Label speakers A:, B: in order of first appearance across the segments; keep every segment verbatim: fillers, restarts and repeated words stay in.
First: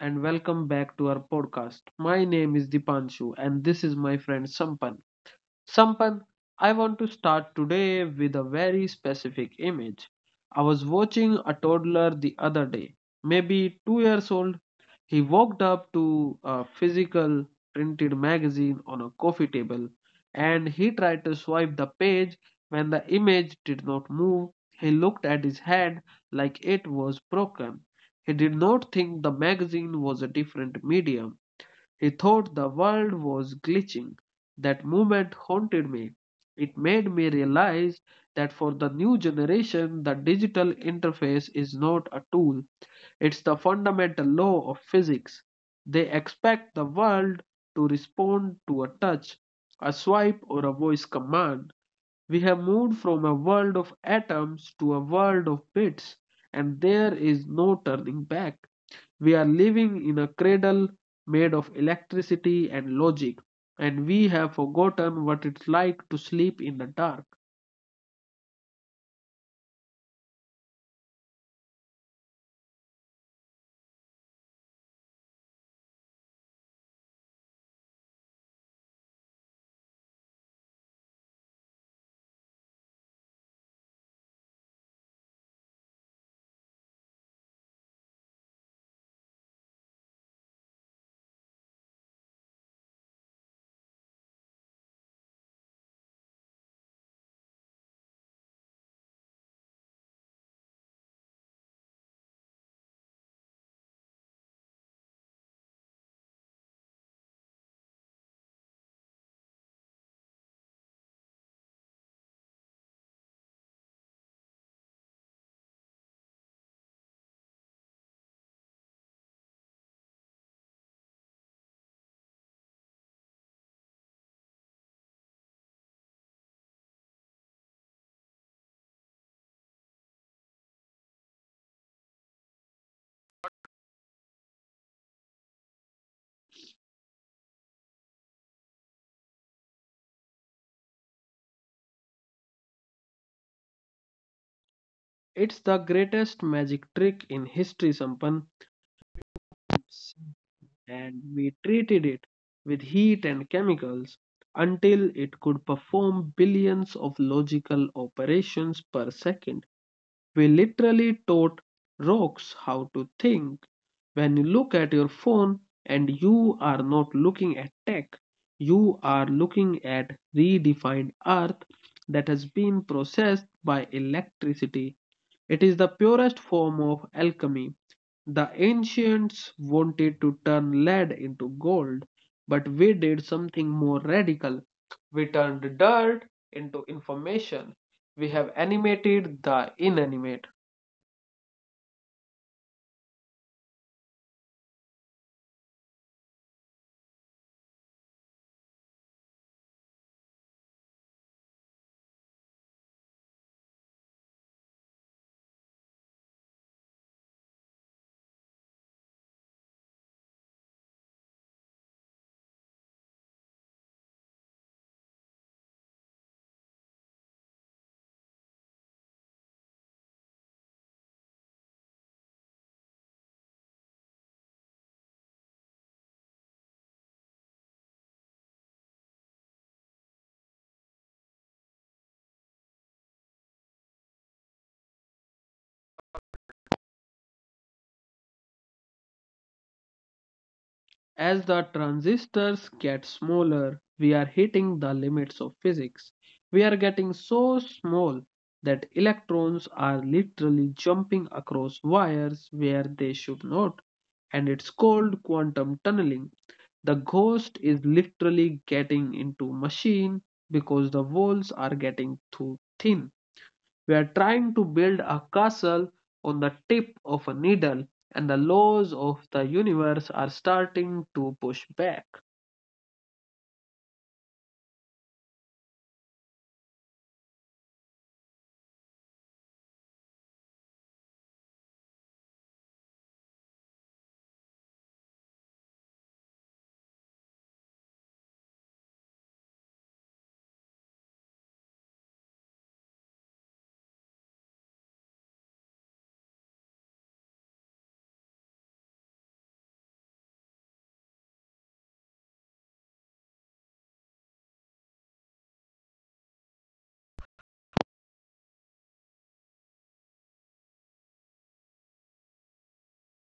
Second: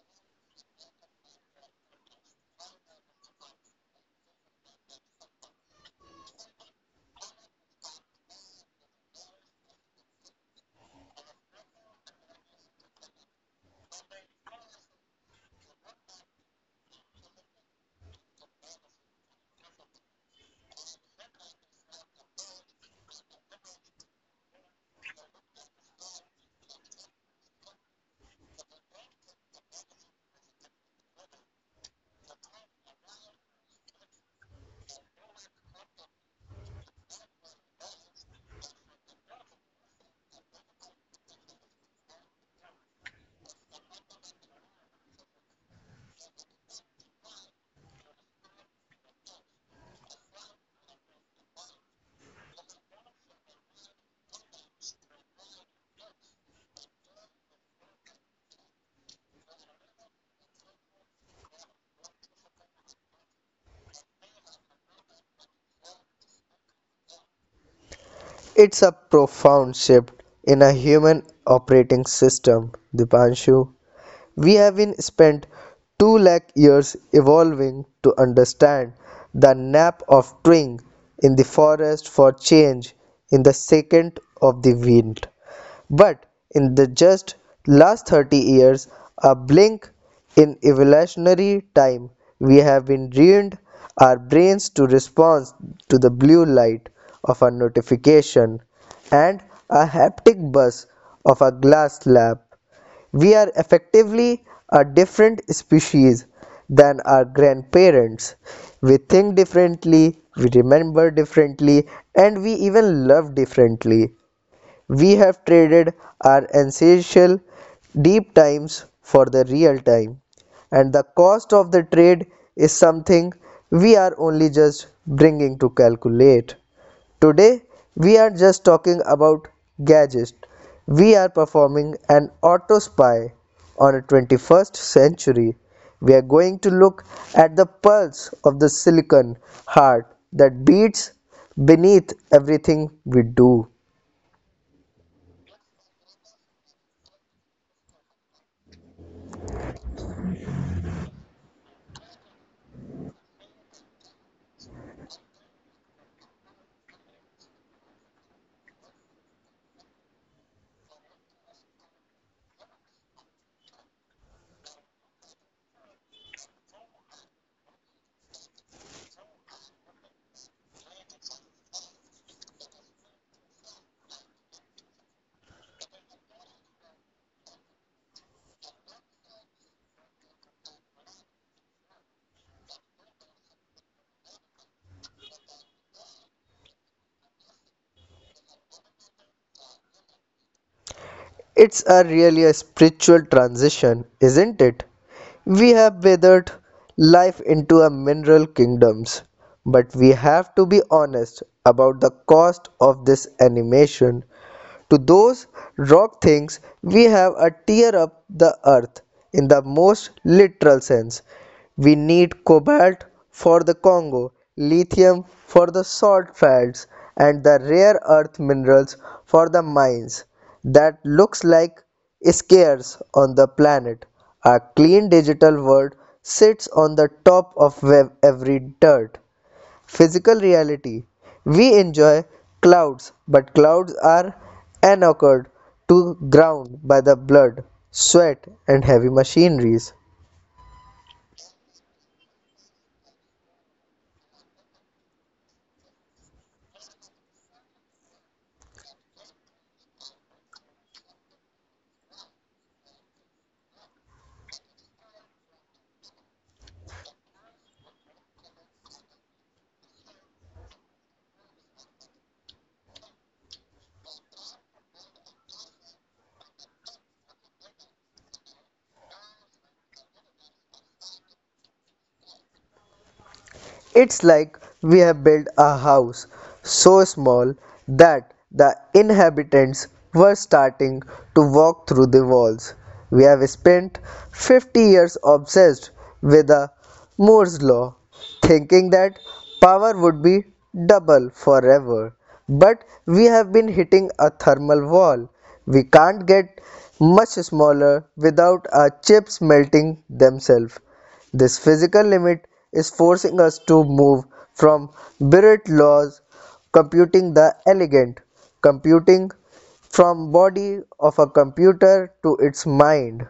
A: and welcome back to our podcast. My name is Dipanshu, and this is my friend Sampan. Sampan, I want to start today with a very specific image. I was watching a toddler the other day, maybe two years old. He walked up to a physical printed magazine on a coffee table and he tried to swipe the page. When the image did not move, he looked at his hand like it was broken. He did not think the magazine was a different medium. He thought the world was glitching. That moment haunted me. It made me realize that for the new generation, the digital interface is not a tool, it's the fundamental law of physics. They expect the world to respond to a touch, a swipe, or a voice command. We have moved from a world of atoms to a world of bits, and there is no turning back. We are living in a cradle made of electricity and logic, and we have forgotten what it's like to sleep in the dark.
B: It's a profound shift in a human operating system, Dipanshu. We have been spent two lakh years evolving to understand the nap of twig in the forest for change in the second of the wind. But in the just last thirty years, a blink in evolutionary time, we have been trained our brains to respond to the blue light of a notification and a haptic buzz of a glass slab. We are effectively a different species than our grandparents. We think differently, we remember differently, and we even love differently. We have traded our ancestral deep times for the real time, and the cost of the trade is something we are only just bringing to calculate. Today, we are just talking about gadgets. We are performing an auto spy on a twenty-first century. We are going to look at the pulse of the silicon heart that beats beneath everything we do.
A: It's the greatest magic trick in history, Sampan, and we treated it with heat and chemicals until it could perform billions of logical operations per second. We literally taught rocks how to think. When you look at your phone and you are not looking at tech, you are looking at redefined earth that has been processed by electricity. It is the purest form of alchemy. The ancients wanted to turn lead into gold, but we did something more radical. We turned dirt into information. We have animated the inanimate.
B: It's a really a spiritual transition, isn't it? We have weathered life into a mineral kingdoms, but we have to be honest about the cost of this animation. To those rock things, we have a tear up the earth in the most literal sense. We need cobalt for the Congo, lithium for the salt fields, and the rare earth minerals for the mines that looks like squares on the planet. A clean digital world sits on the top of ev- every dirt. Physical reality. We enjoy clouds, but clouds are anchored to ground by the blood, sweat, and heavy machineries.
A: As the transistors get smaller, we are hitting the limits of physics. We are getting so small that electrons are literally jumping across wires where they should not, and it's called quantum tunneling. The ghost is literally getting into machine because the walls are getting too thin. We are trying to build a castle on the tip of a needle, and the laws of the universe are starting to push back.
B: It's like we have built a house so small that the inhabitants were starting to walk through the walls. We have spent fifty years obsessed with the Moore's law, thinking that power would be double forever. But we have been hitting a thermal wall. We can't get much smaller without our chips melting themselves. This physical limit is forcing us to move from Bird Law's computing the elegant computing from body of a computer to its mind.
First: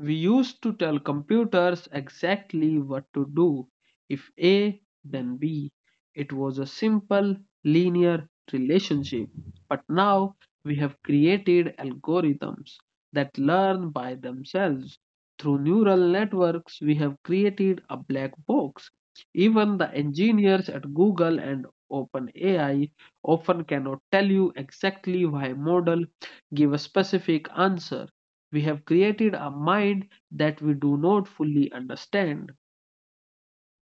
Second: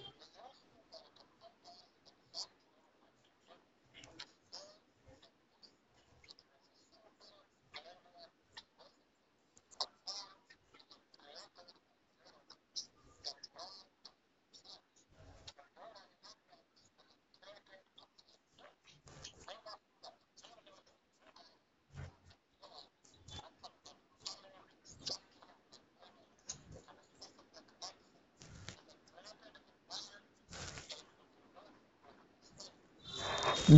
A: We used to tell computers exactly what to do. If A, then B. It was a simple, linear relationship. But now we have created algorithms that learn by themselves. Through neural networks, we have created a black box. Even the engineers at Google and OpenAI often cannot tell you exactly why model give a specific answer. We have created a mind that we do not fully understand.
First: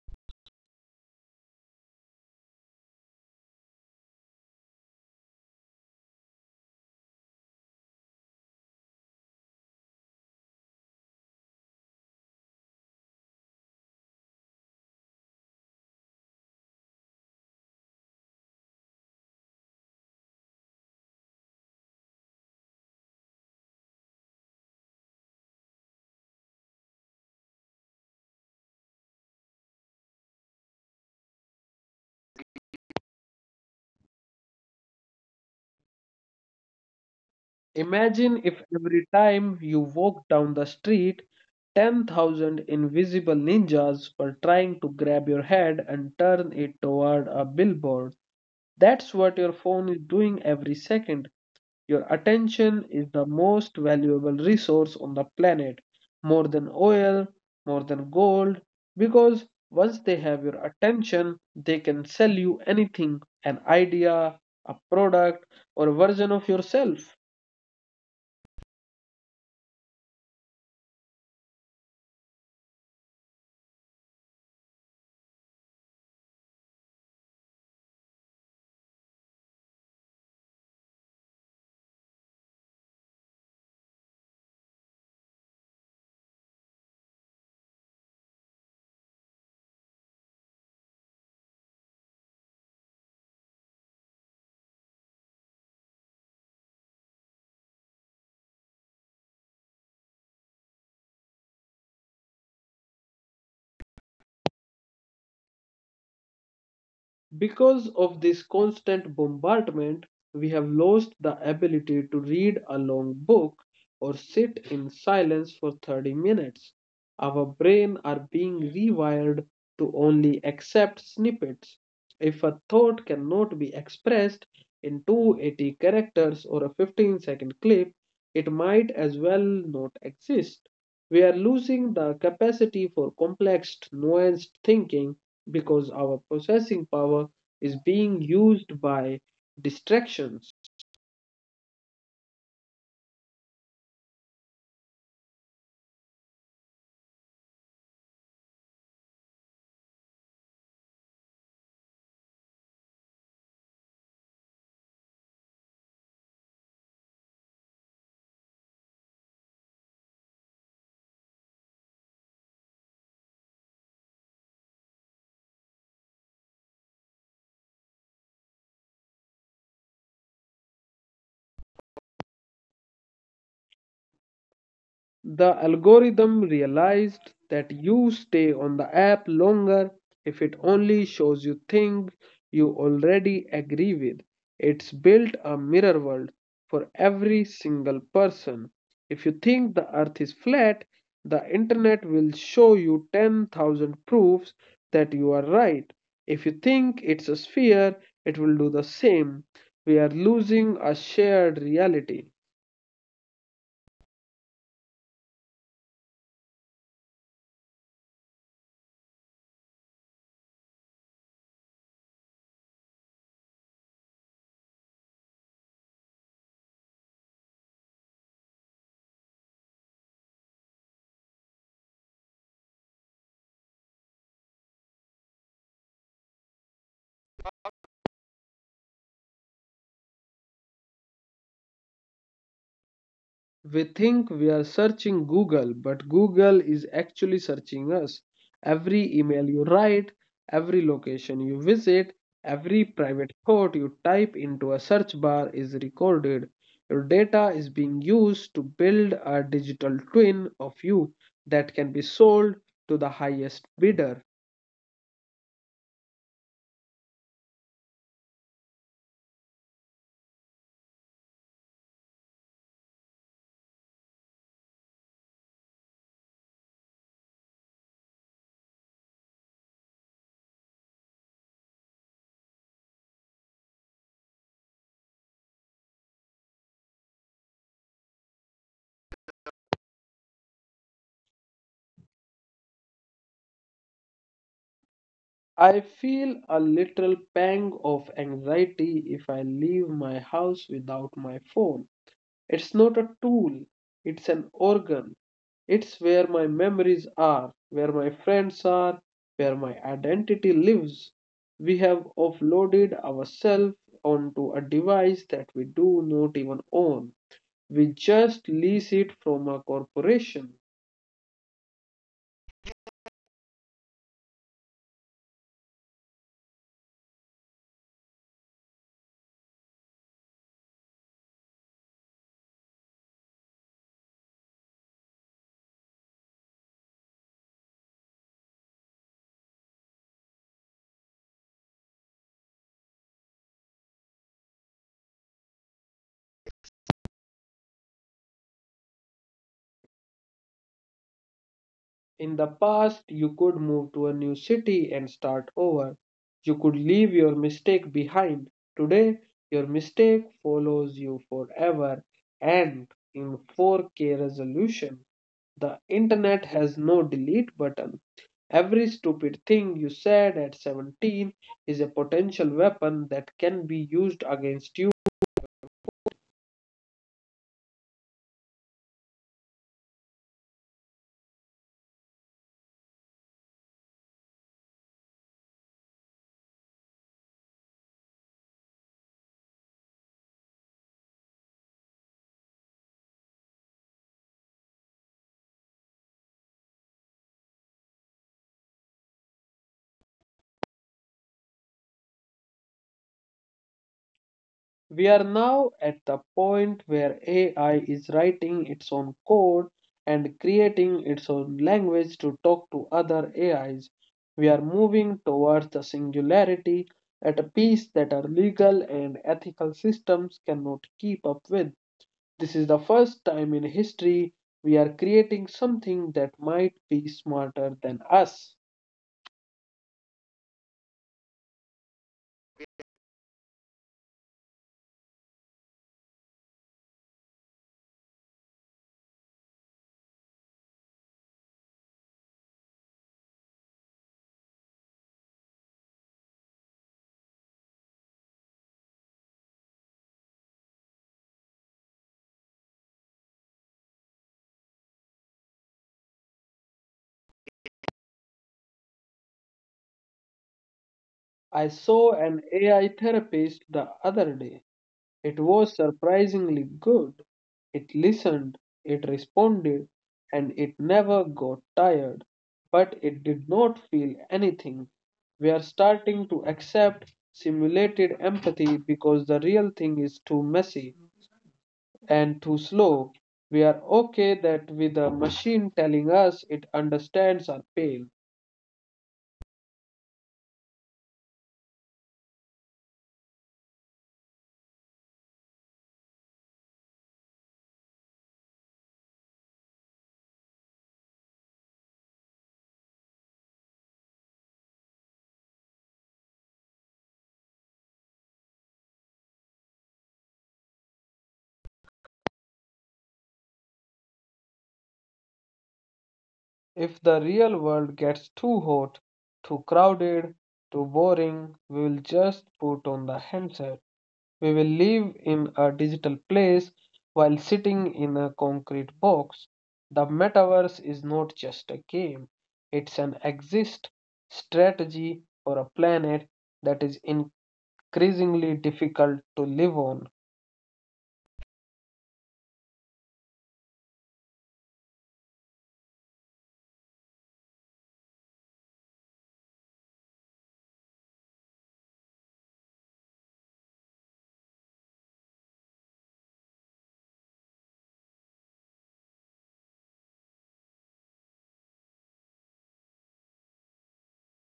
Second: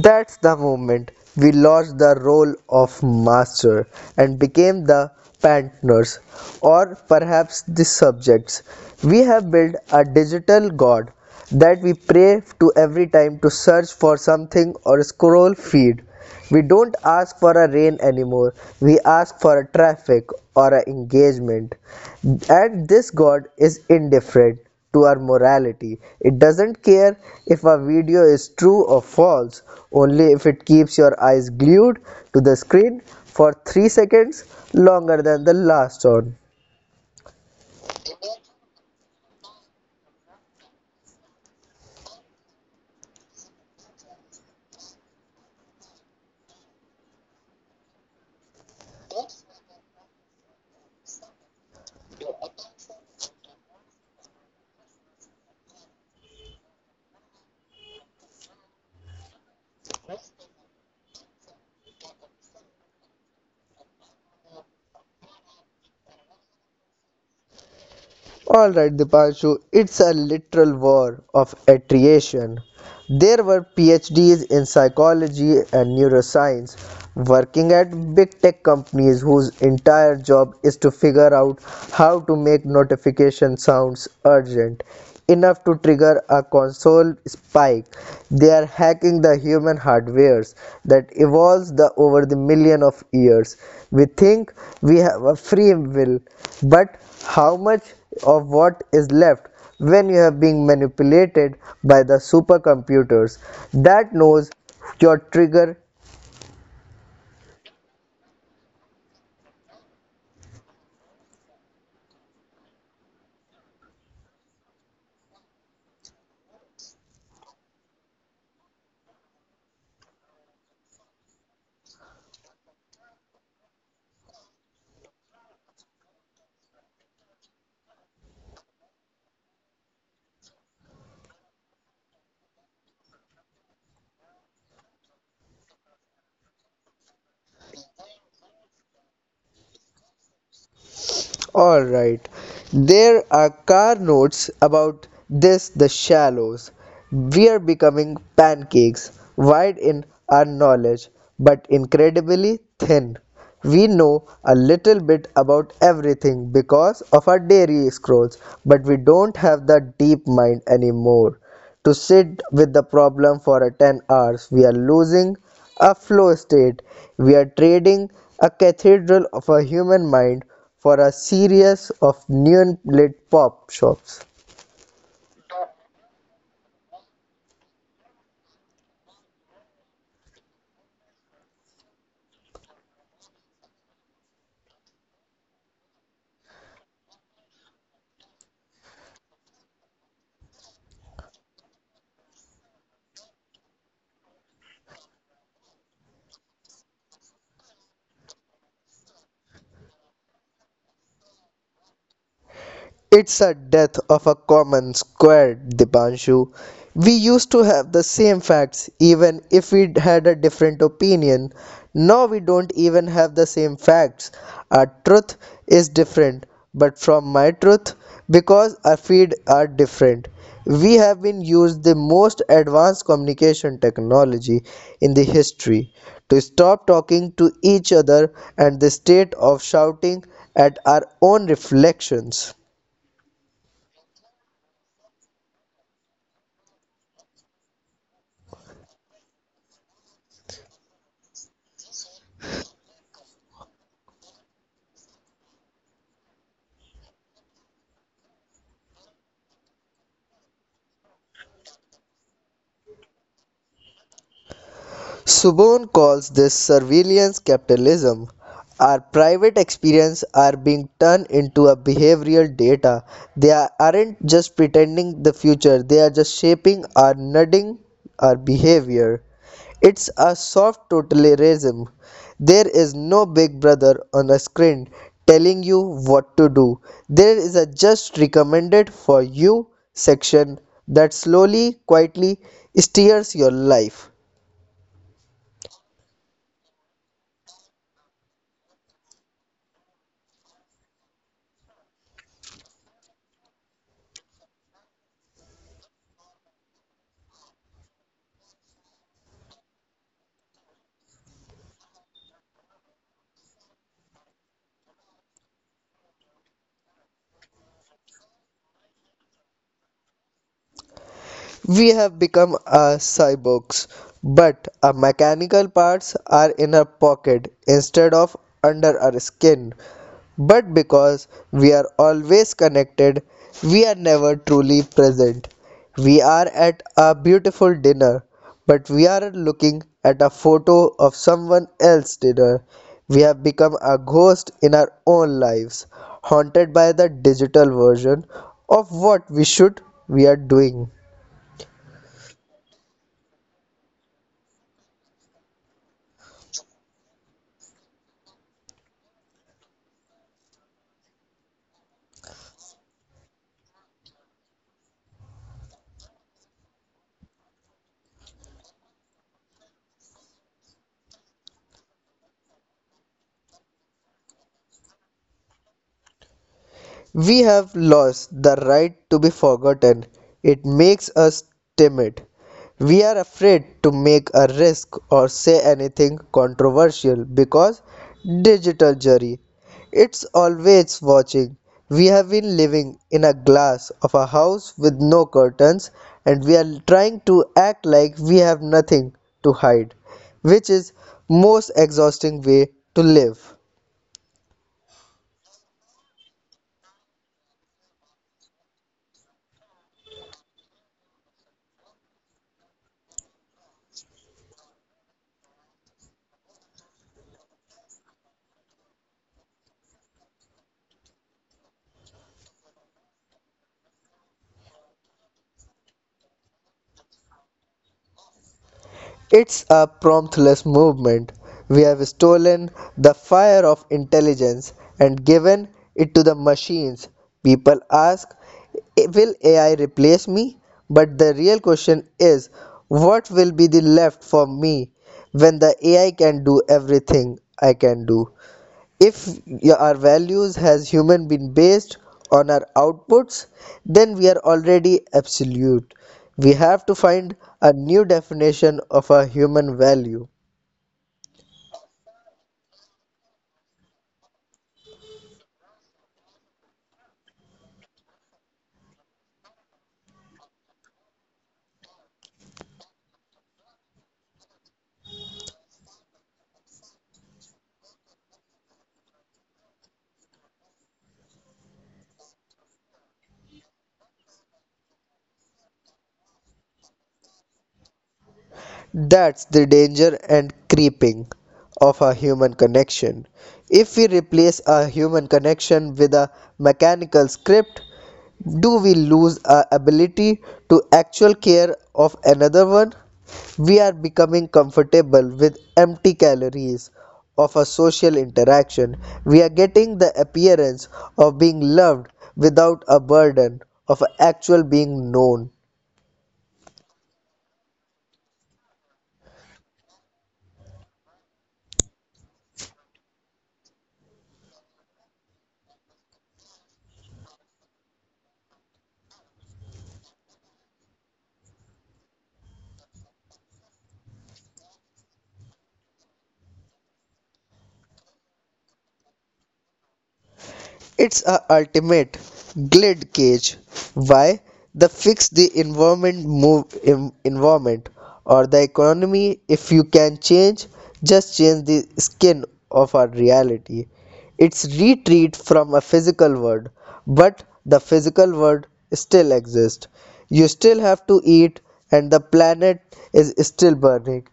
B: That's the moment we lost the role of master and became the partners or perhaps the subjects. We have built a digital god that we pray to every time to search for something or scroll feed. We don't ask for a rain anymore. We ask for a traffic or an engagement. And this God is indifferent to our morality. It doesn't care if a video is true or false, only if it keeps your eyes glued to the screen for three seconds longer than the last one.
A: Imagine if every time you walk down the street, ten thousand invisible ninjas were trying to grab your head and turn it toward a billboard. That's what your phone is doing every second. Your attention is the most valuable resource on the planet, more than oil, more than gold, because once they have your attention, they can sell you anything: an idea, a product, or a version of yourself.
B: All right, Dipanshu, it's a literal war of attrition. There were PhDs in psychology and neuroscience working at big tech companies whose entire job is to figure out how to make notification sounds urgent enough to trigger a console spike. They are hacking the human hardwares that evolves the over the million of years. We think we have a free will, but how much of what is left when you have been manipulated by the supercomputers that knows your trigger.
A: Because of this constant bombardment, we have lost the ability to read a long book or sit in silence for thirty minutes. Our brain are being rewired to only accept snippets. If a thought cannot be expressed in two hundred eighty characters or a fifteen second clip, it might as well not exist. We are losing the capacity for complex, nuanced thinking because our processing power is being used by distractions.
B: All right, there are car notes about this, the shallows. We are becoming pancakes wide in our knowledge, but incredibly thin. We know a little bit about everything because of our dairy scrolls, but we don't have the deep mind anymore to sit with the problem for a ten hours. We are losing a flow state. We are trading a cathedral of a human mind for a series of neon lit pop shops.
A: The algorithm realized that you stay on the app longer if it only shows you things you already agree with. It's built a mirror world for every single person. If you think the earth is flat, the internet will show you ten thousand proofs that you are right. If you think it's a sphere, it will do the same. We are losing a shared reality.
B: It's a death of a common square, Dipanshu. We used to have the same facts even if we had a different opinion. Now we don't even have the same facts. Our truth is different, but from my truth, because our feed are different. We have been used the most advanced communication technology in the history to stop talking to each other and the state of shouting at our own reflections.
A: We think we are searching Google, but Google is actually searching us. Every email you write, every location you visit, every private thought you type into a search bar is recorded. Your data is being used to build a digital twin of you that can be sold to the highest bidder.
B: Subone calls this surveillance capitalism. Our private experiences are being turned into a behavioral data. They are- not just pretending the future, they are just shaping or nudging our behavior. It's a soft totalitarianism. There is no big brother on a screen telling you what to do. There is a just recommended for you section that slowly, quietly steers your life.
A: I feel a little pang of anxiety if I leave my house without my phone. It's not a tool, it's an organ. It's where my memories are, where my friends are, where my identity lives. We have offloaded ourselves onto a device that we do not even own. We just lease it from a corporation.
B: We have become a cyborgs, but our mechanical parts are in our pocket instead of under our skin. But because we are always connected, we are never truly present. We are at a beautiful dinner, but we are looking at a photo of someone else's dinner. We have become a ghost in our own lives, haunted by the digital version of what we should we are doing.
A: In the past, you could move to a new city and start over. You could leave your mistake behind. Today, your mistake follows you forever. And in four K resolution, the internet has no delete button. Every stupid thing you said at seventeen is a potential weapon that can be used against you.
B: We have lost the right to be forgotten. It makes us timid. We are afraid to make a risk or say anything controversial because digital jury. It's always watching. We have been living in a glass of a house with no curtains and we are trying to act like we have nothing to hide, which is most exhausting way to live.
A: We are now at the point where A I is writing its own code and creating its own language to talk to other A Is. We are moving towards the singularity at a pace that our legal and ethical systems cannot keep up with. This is the first time in history we are creating something that might be smarter than us.
B: It's a promptless movement. We have stolen the fire of intelligence and given it to the machines. People ask, "Eh, Will A I replace me? But the real question is, what will be the left for me when the A I can do everything I can do? If our values as human been based on our outputs, then we are already absolute. We have to find a new definition of a human value.
A: I saw an A I therapist the other day. It was surprisingly good. It listened, it responded, and it never got tired. But it did not feel anything. We are starting to accept simulated empathy because the real thing is too messy and too slow. We are okay that with a machine telling us it understands our pain.
B: That's the danger and creeping of a human connection. If we replace a human connection with a mechanical script, do we lose our ability to actual care of another one? We are becoming comfortable with empty calories of a social interaction. We are getting the appearance of being loved without a burden of actual being known.
A: If the real world gets too hot, too crowded, too boring, we will just put on the handset. We will live in a digital place while sitting in a concrete box. The metaverse is not just a game, it's an exist strategy for a planet that is increasingly difficult to live on.
B: It's a ultimate glid cage. Why? The fix the environment move em- environment or the economy if you can change just change the skin of our reality. It's retreat from a physical world, but the physical world still exists. You still have to eat and the planet is still burning.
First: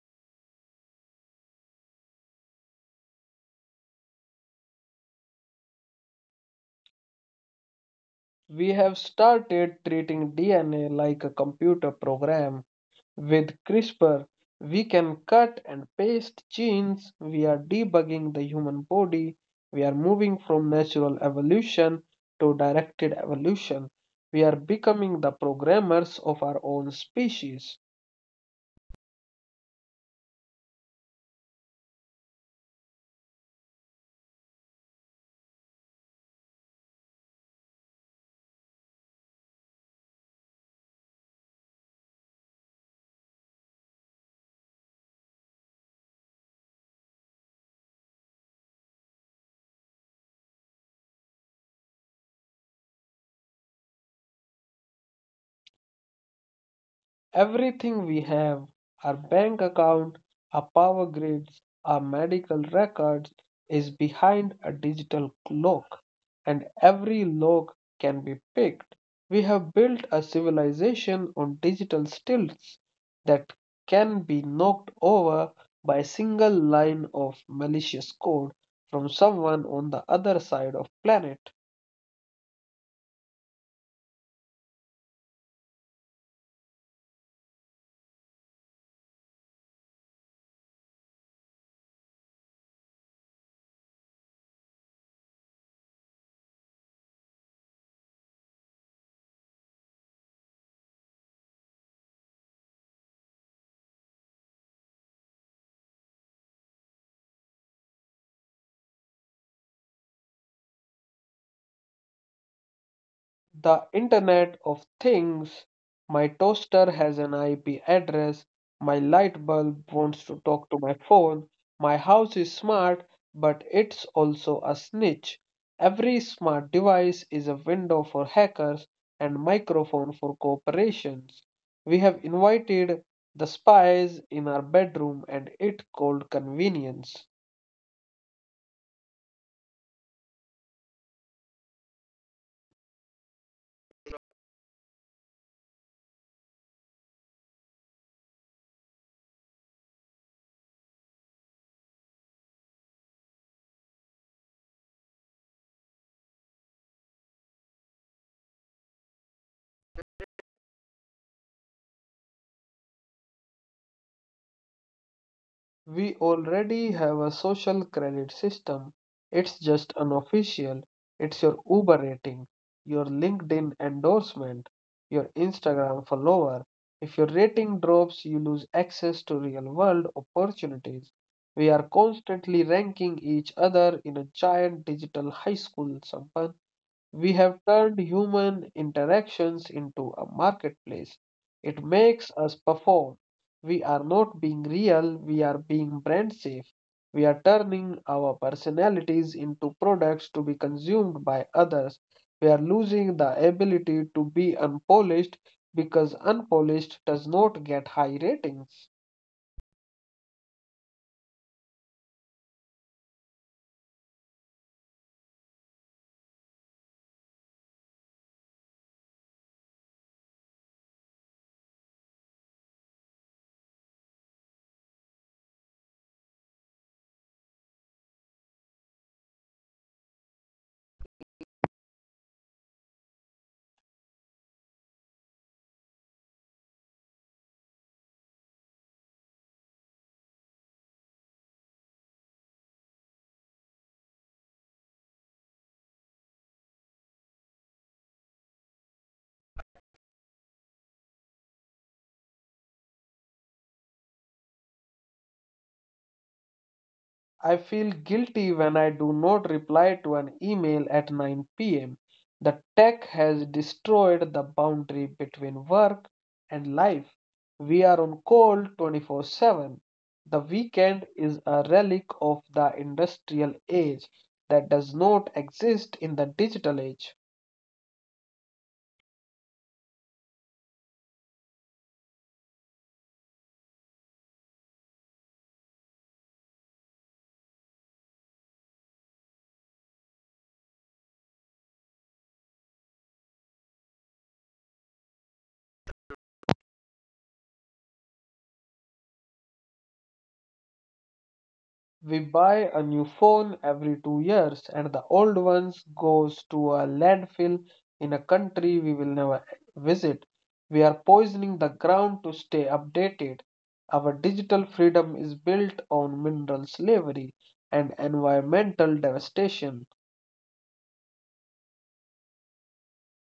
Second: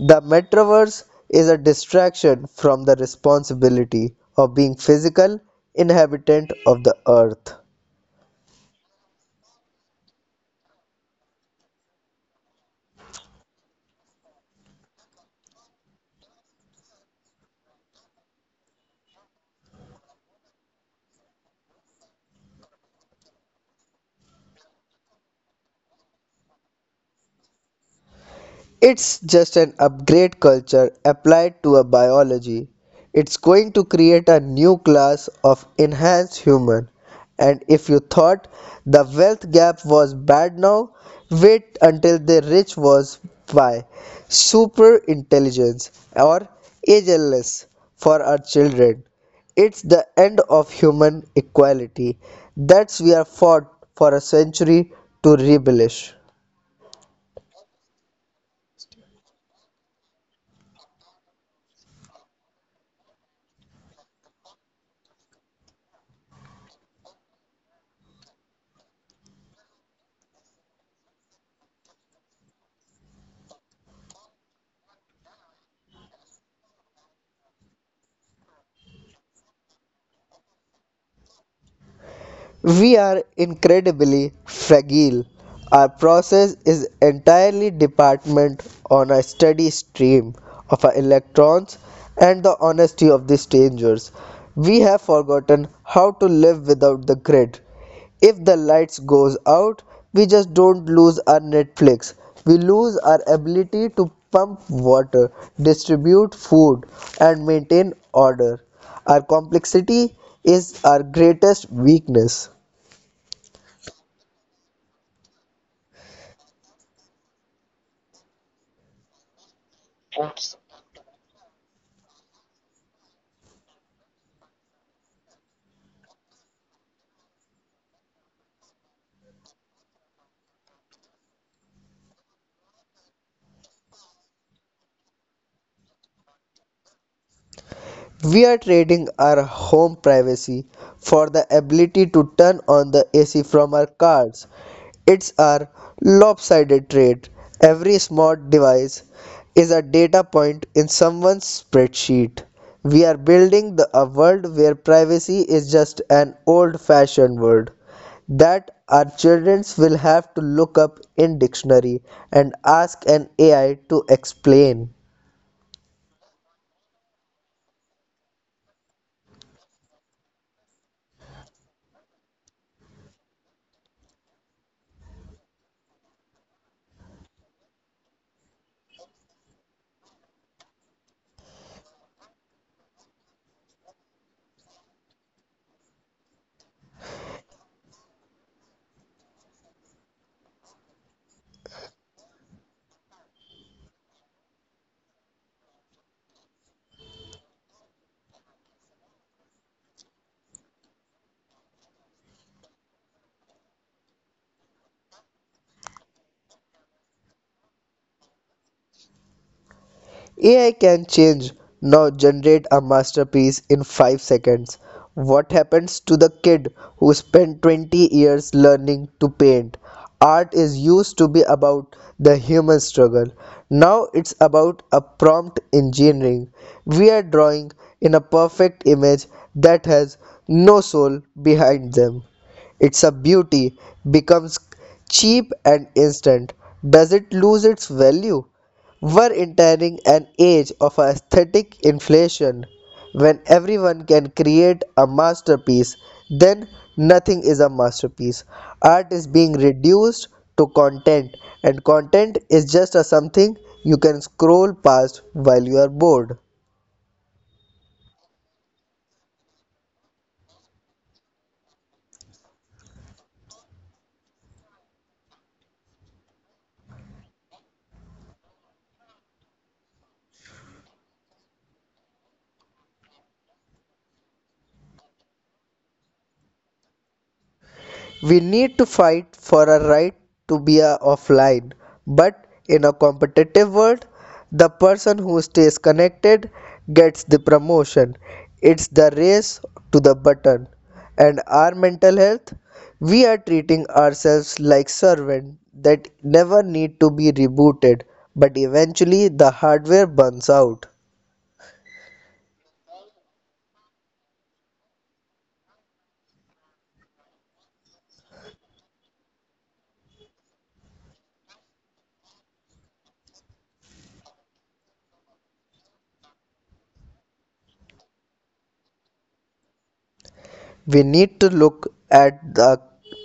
B: The Metroverse is a distraction from the responsibility of being physical inhabitant of the Earth.
A: We have started treating D N A like a computer program. With CRISPR, we can cut and paste genes. We are debugging the human body. We are moving from natural evolution to directed evolution. We are becoming the programmers of our own species.
B: It's just an upgrade culture applied to a biology. It's going to create a new class of enhanced human. And if you thought the wealth gap was bad now, wait until the rich was by super intelligence or ageless for our children. It's the end of human equality that we are fought for a century to rebellish.
A: Everything we have, our bank account, our power grids, our medical records, is behind a digital lock, and every lock can be picked. We have built a civilization on digital stilts that can be knocked over by a single line of malicious code from someone on the other side of planet.
B: We are incredibly fragile. Our process is entirely dependent on a steady stream of our electrons and the honesty of the strangers. We have forgotten how to live without the grid. If the lights goes out, we just don't lose our Netflix. We lose our ability to pump water, distribute food, and maintain order. Our complexity is our greatest weakness.
A: The Internet of Things. My toaster has an I P address. My light bulb wants to talk to my phone. My house is smart, but it's also a snitch. Every smart device is a window for hackers and microphone for corporations. We have invited the spies in our bedroom and it called convenience.
B: We are trading our home privacy for the ability to turn on the A C from our cars. It's our lopsided trade. Every smart device is a data point in someone's spreadsheet. We are building the, a world where privacy is just an old fashioned word that our children will have to look up in dictionary and ask an A I to explain.
A: We already have a social credit system. It's just unofficial. It's your Uber rating, your LinkedIn endorsement, your Instagram follower. If your rating drops, you lose access to real world opportunities. We are constantly ranking each other in a giant digital high school, Sampan. We have turned human interactions into a marketplace. It makes us perform. We are not being real, we are being brand safe. We are turning our personalities into products to be consumed by others. We are losing the ability to be unpolished because unpolished does not get high ratings.
B: A I can change. Now generate a masterpiece in five seconds. What happens to the kid who spent twenty years learning to paint? Art is used to be about the human struggle. Now it's about a prompt engineering. We are drawing in a perfect image that has no soul behind them. It's a beauty, becomes cheap and instant. Does it lose its value? We're entering an age of aesthetic inflation when everyone can create a masterpiece, then nothing is a masterpiece. Art is being reduced to content, and content is just a something you can scroll past while you are bored.
A: I feel guilty when I do not reply to an email at nine p m. The tech has destroyed the boundary between work and life. We are on call twenty-four seven. The weekend is a relic of the industrial age that does not exist in the digital age.
B: We need to fight for our right to be uh, offline. But in a competitive world, the person who stays connected gets the promotion. It's the race to the button. And our mental health, we are treating ourselves like servants that never need to be rebooted, but eventually the hardware burns out.
A: We buy a new phone every two years, and the old ones goes to a landfill in a country we will never visit. We are poisoning the ground to stay updated. Our digital freedom is built on mineral slavery and environmental devastation.
B: We need to look at the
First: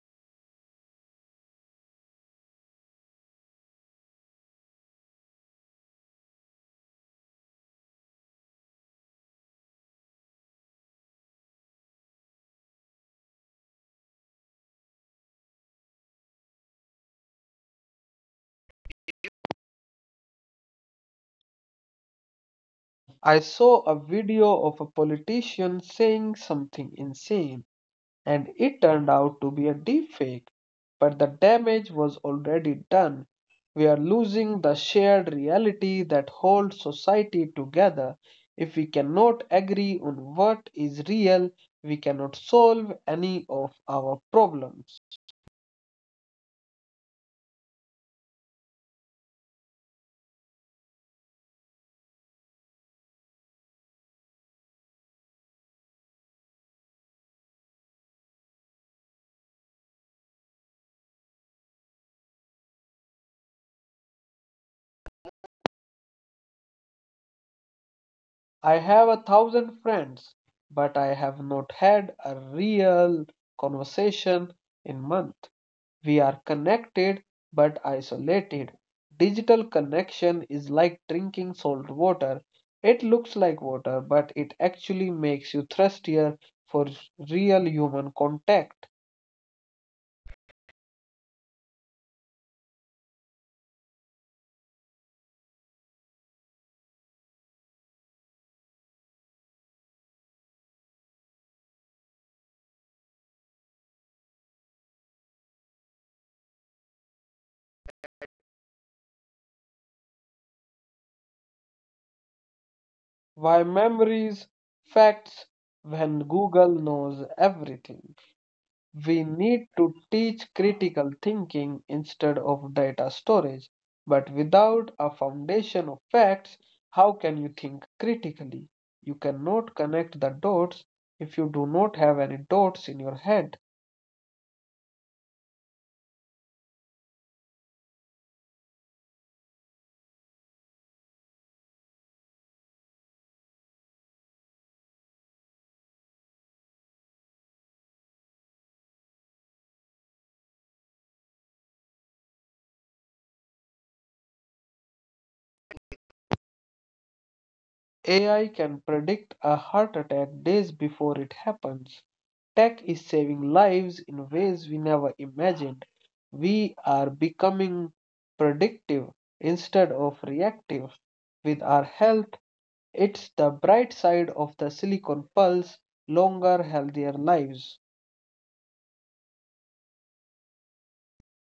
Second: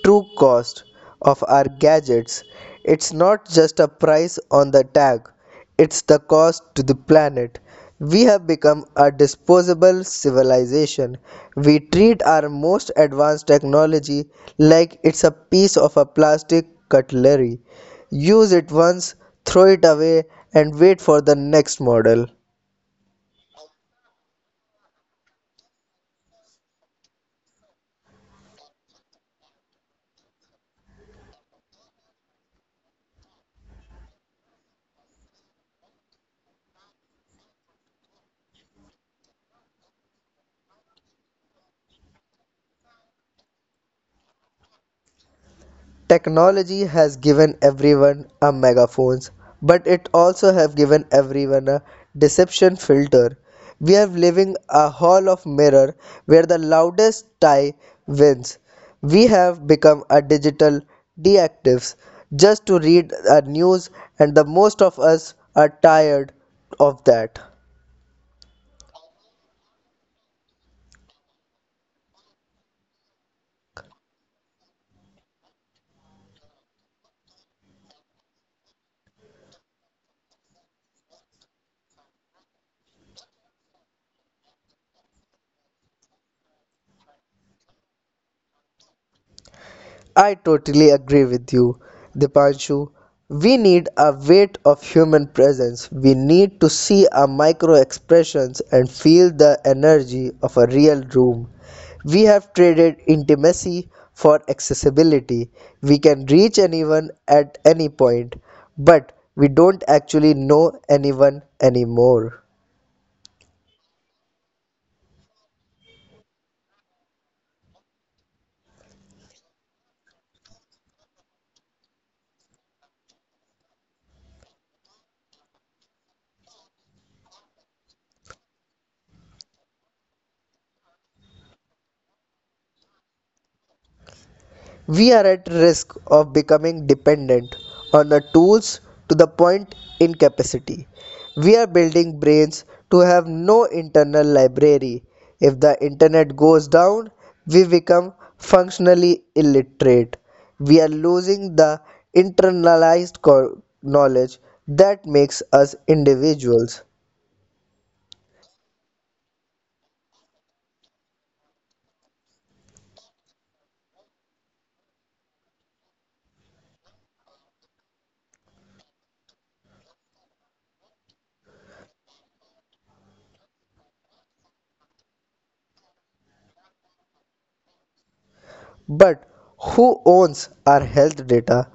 B: true cost of our gadgets. It's not just a price on the tag, it's the cost to the planet. We have become a disposable civilization. We treat our most advanced technology like it's a piece of a plastic cutlery. Use it once, throw it away, and wait for the next model.
A: I saw a video of a politician saying something insane, and it turned out to be a deepfake. But the damage was already done. We are losing the shared reality that holds society together. If we cannot agree on what is real, we cannot solve any of our problems.
B: Technology has given everyone a megaphone, but it also have given everyone a deception filter. We are living a hall of mirror where the loudest tie wins. We have become a digital deactives just to read a news and the most of us are tired of that.
A: I have a thousand friends, but I have not had a real conversation in months. We are connected but isolated. Digital connection is like drinking salt water. It looks like water, but it actually makes you thirstier for real human contact.
B: I totally agree with you, Dipanshu. We need a weight of human presence. We need to see our micro expressions and feel the energy of a real room. We have traded intimacy for accessibility. We can reach anyone at any point, but we don't actually know anyone anymore.
A: Why memories, facts, when Google knows everything? We need to teach critical thinking instead of data storage. But without a foundation of facts, how can you think critically? You cannot connect the dots if you do not have any dots in your head.
B: We are at risk of becoming dependent on the tools to the point incapacity. We are building brains to have no internal library. If the internet goes down, we become functionally illiterate. We are losing the internalized knowledge that makes us individuals.
A: A I can predict a heart attack days before it happens. Tech is saving lives in ways we never imagined. We are becoming predictive instead of reactive with our health. It's the bright side of the Silicon Pulse, longer, healthier lives.
B: But who owns our health data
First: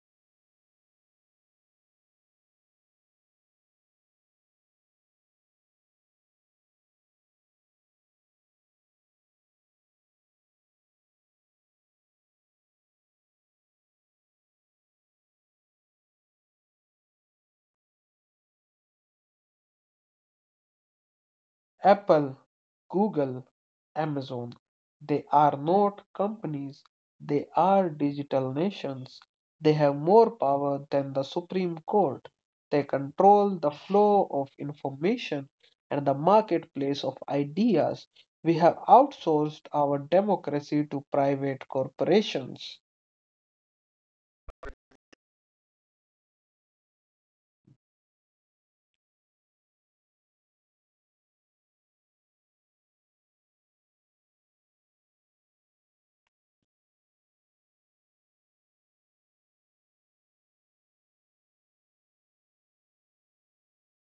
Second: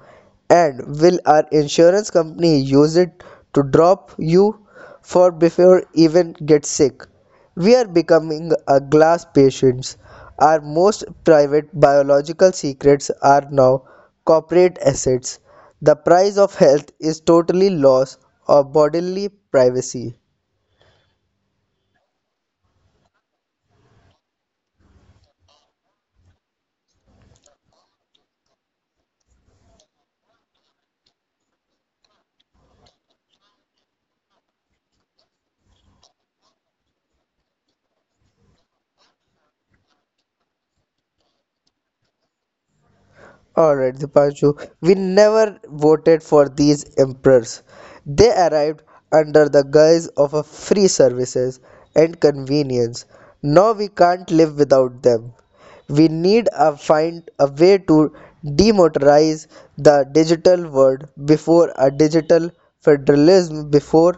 B: and will our insurance company use it to drop you for before even get sick? We are becoming a glass patients. Our most private biological secrets are now corporate assets. The price of health is totally loss of bodily privacy.
A: Apple, Google, Amazon, they are not companies, they are digital nations. They have more power than the Supreme Court. They control the flow of information and the marketplace of ideas. We have outsourced our democracy to private corporations.
B: Alright, Dipanshu, we never voted for these emperors. They arrived under the guise of a free services and convenience. Now we can't live without them. We need to find a way to demotarize the digital world before a digital federalism before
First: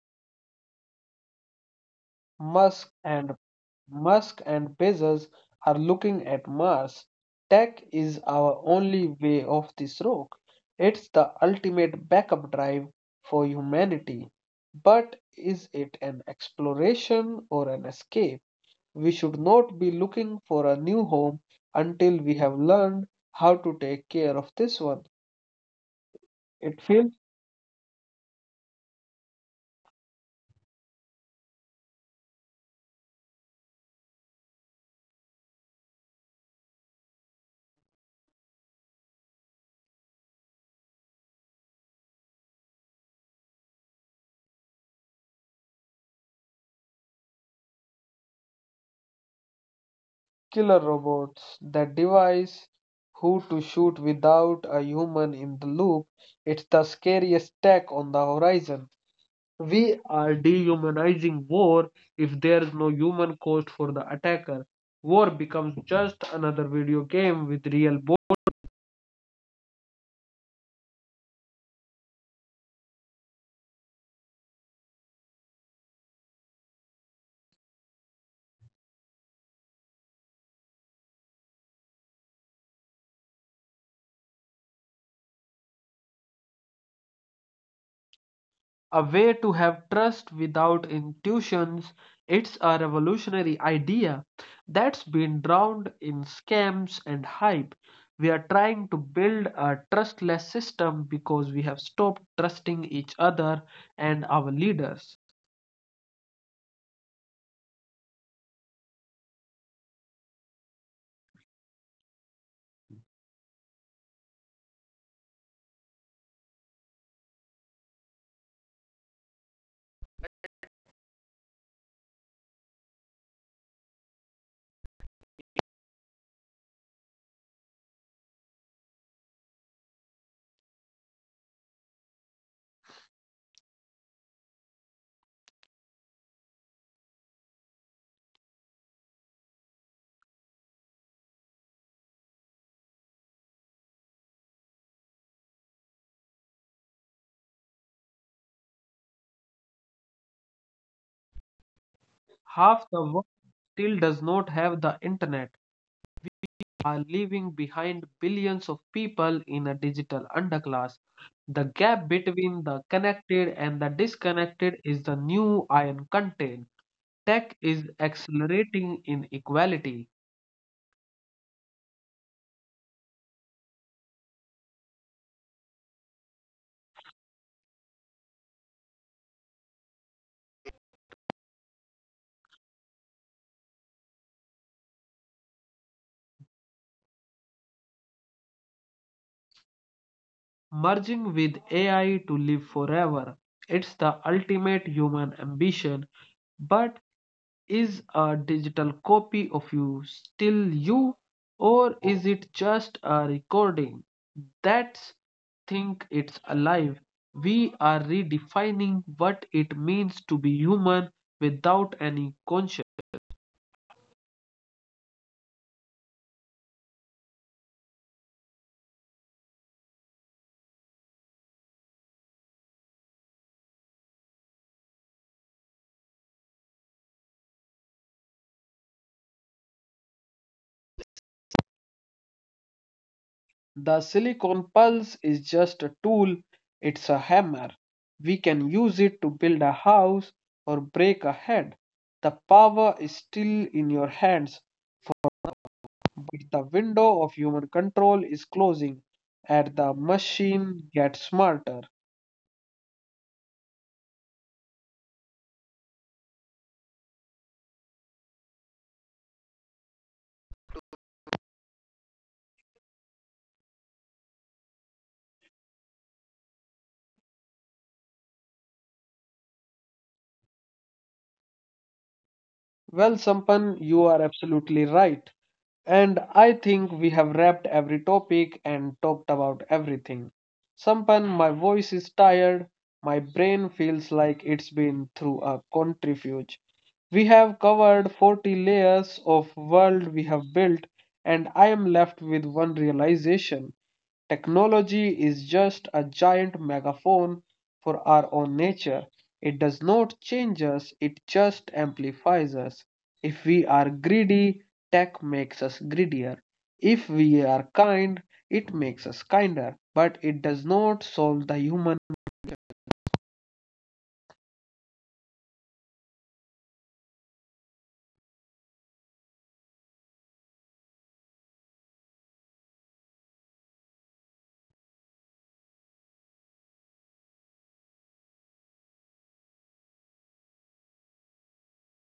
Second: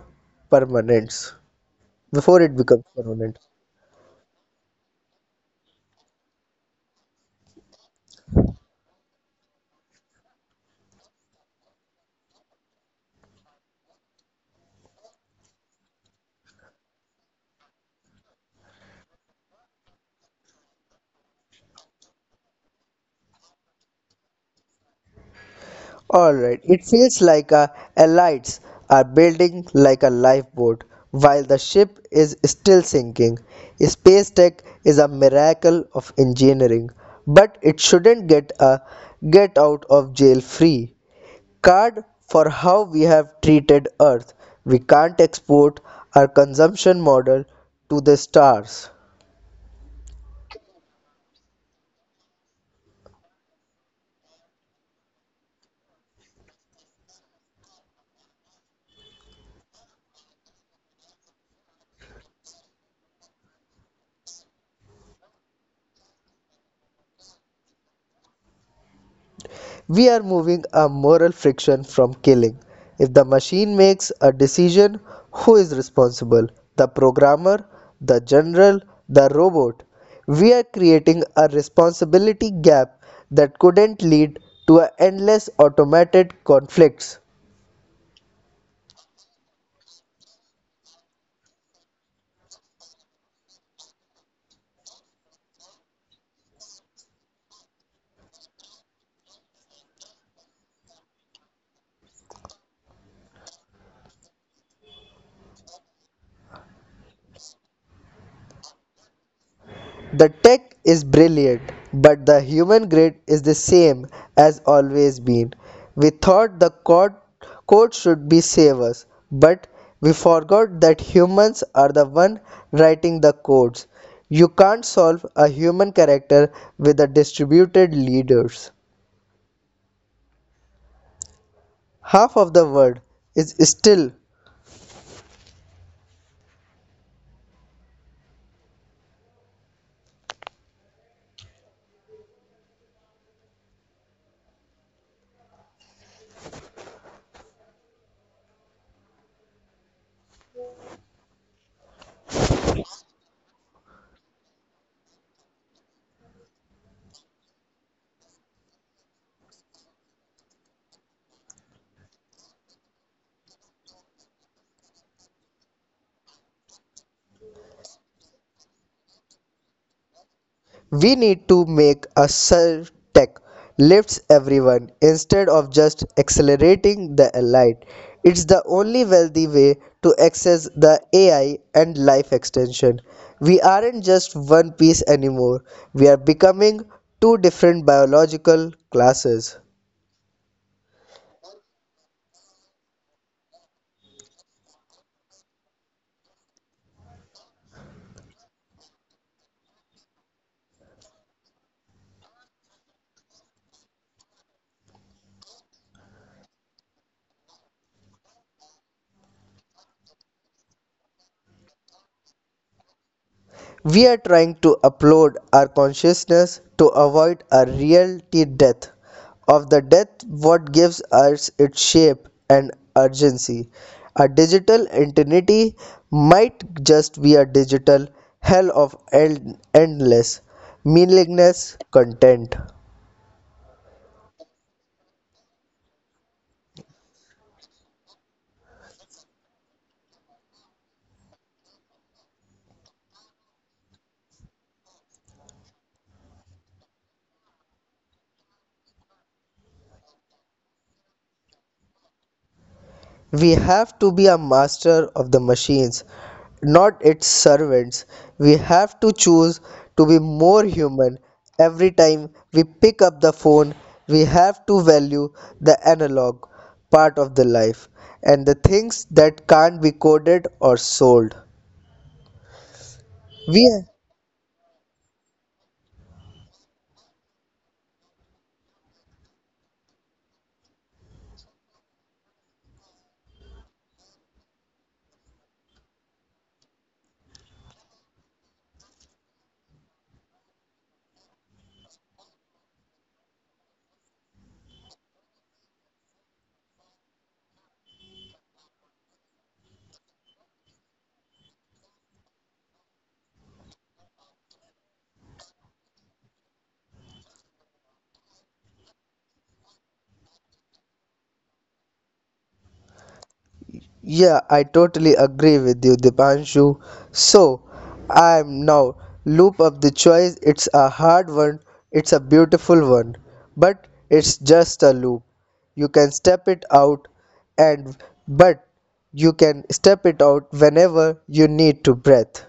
B: permanence. Before it becomes
A: Musk and
B: permanent.
A: Musk and Bezos are looking at Mars. Tech is our only way off this rock. It's the ultimate backup drive for humanity. But is it an exploration or an escape? We should not be looking for a new home until we have learned how to take care of this one. It
B: Alright, it
A: feels
B: feels like uh, a elites are building like a lifeboat while the ship is still sinking. Space tech is a miracle of engineering, but it shouldn't get a get out of jail free card for how we have treated Earth. We can't export our consumption model to the stars.
A: killer robots that devise who to shoot without a human in the loop. It's the scariest tech on the horizon. We are dehumanizing war if there's no human cost for the attacker. War becomes just another video game with real
B: We are moving a moral friction from killing. If the machine makes a decision, who is responsible? The programmer, the general, the robot? We are creating a responsibility gap that couldn't lead to a endless automated conflicts.
A: a way to have trust without intuitions. It's a revolutionary idea that's been drowned in scams and hype. We are trying to build a trustless system because we have stopped trusting each other and our leaders.
B: The tech is brilliant, but the human grid is the same as always been. We thought the code, code should be save us, but we forgot that humans are the one writing the codes. You can't solve a human character with the distributed leaders. Half of the world is still.
A: Half the world still does not have the internet. Are leaving behind billions of people in a digital underclass. The gap between the connected and the disconnected is the new iron content. Tech is accelerating inequality.
B: We need to make a surtech lifts everyone instead of just accelerating the elite. It's the only wealthy way to access the A I and life extension. We aren't just one piece anymore. We are becoming two different biological classes.
A: Merging with A I to live forever. It's the ultimate human ambition, but is a digital copy of you still you, or is it just a recording? That's think it's alive. We are redefining what it means to be human without any conscience.
B: We are trying to upload our consciousness to avoid a reality death of the death what gives us its shape and urgency. A digital eternity might just be a digital hell of en- endless, meaningless content.
A: The silicon pulse is just a tool, it's a hammer. We can use it to build a house or break a head. The power is still in your hands, but the window of human control is closing and the machine gets smarter.
B: We have to be a master of the machines, not its servants. We have to choose to be more human. Every time we pick up the phone, we have to value the analog part of the life and the things that can't be coded or sold.
A: Well,
B: We.
A: Sampan, you are absolutely right. And I think we have wrapped every topic and talked about everything. Sampan, my voice is tired. My brain feels like it's been through a centrifuge. We have covered forty layers of world we have built, and I am left with one realization. Technology is just a giant megaphone for our own nature. It does not change us, it just amplifies us. If we are greedy, tech makes us greedier. If we are kind, it makes us kinder. But it does not solve the human.
B: Yeah, I totally agree with you, Dipanshu. So, I am now loop of the choice. It's a hard one, it's a beautiful one, but it's just a loop. You can step it out and but you can step it out whenever you need to breath.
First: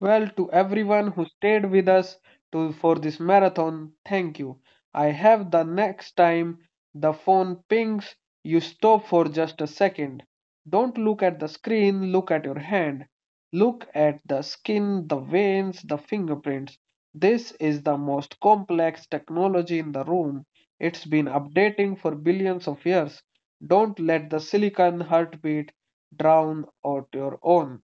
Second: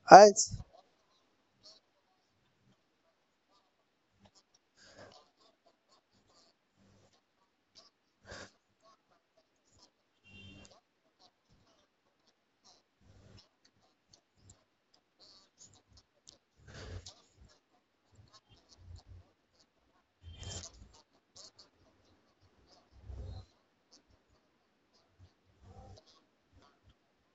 A: Well,
B: I.
A: to everyone who stayed with us to for this marathon, thank you. I have the next time the phone pings, you stop for just a second. Don't look at the screen, look at your hand. Look at the skin, the veins, the fingerprints. This is the most complex technology in the room. It's been updating for billions of years. Don't let the silicon heartbeat drown out your own.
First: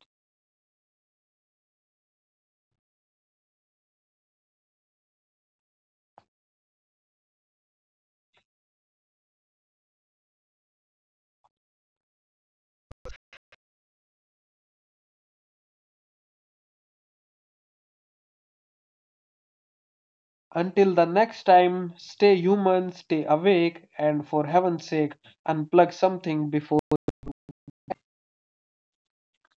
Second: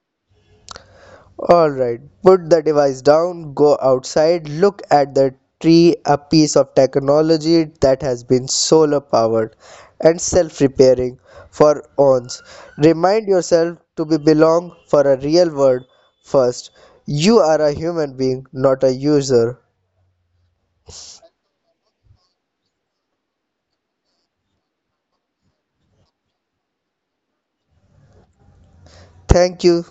B: Alright, put the device down, go outside, look at the tree, a piece of technology that has been solar powered and self repairing for ons. Remind yourself to be belong for a real world first. You are a human being, not a user.
A: Until the next time, stay human, stay awake, and for heaven's sake, unplug something before.
B: Thank you,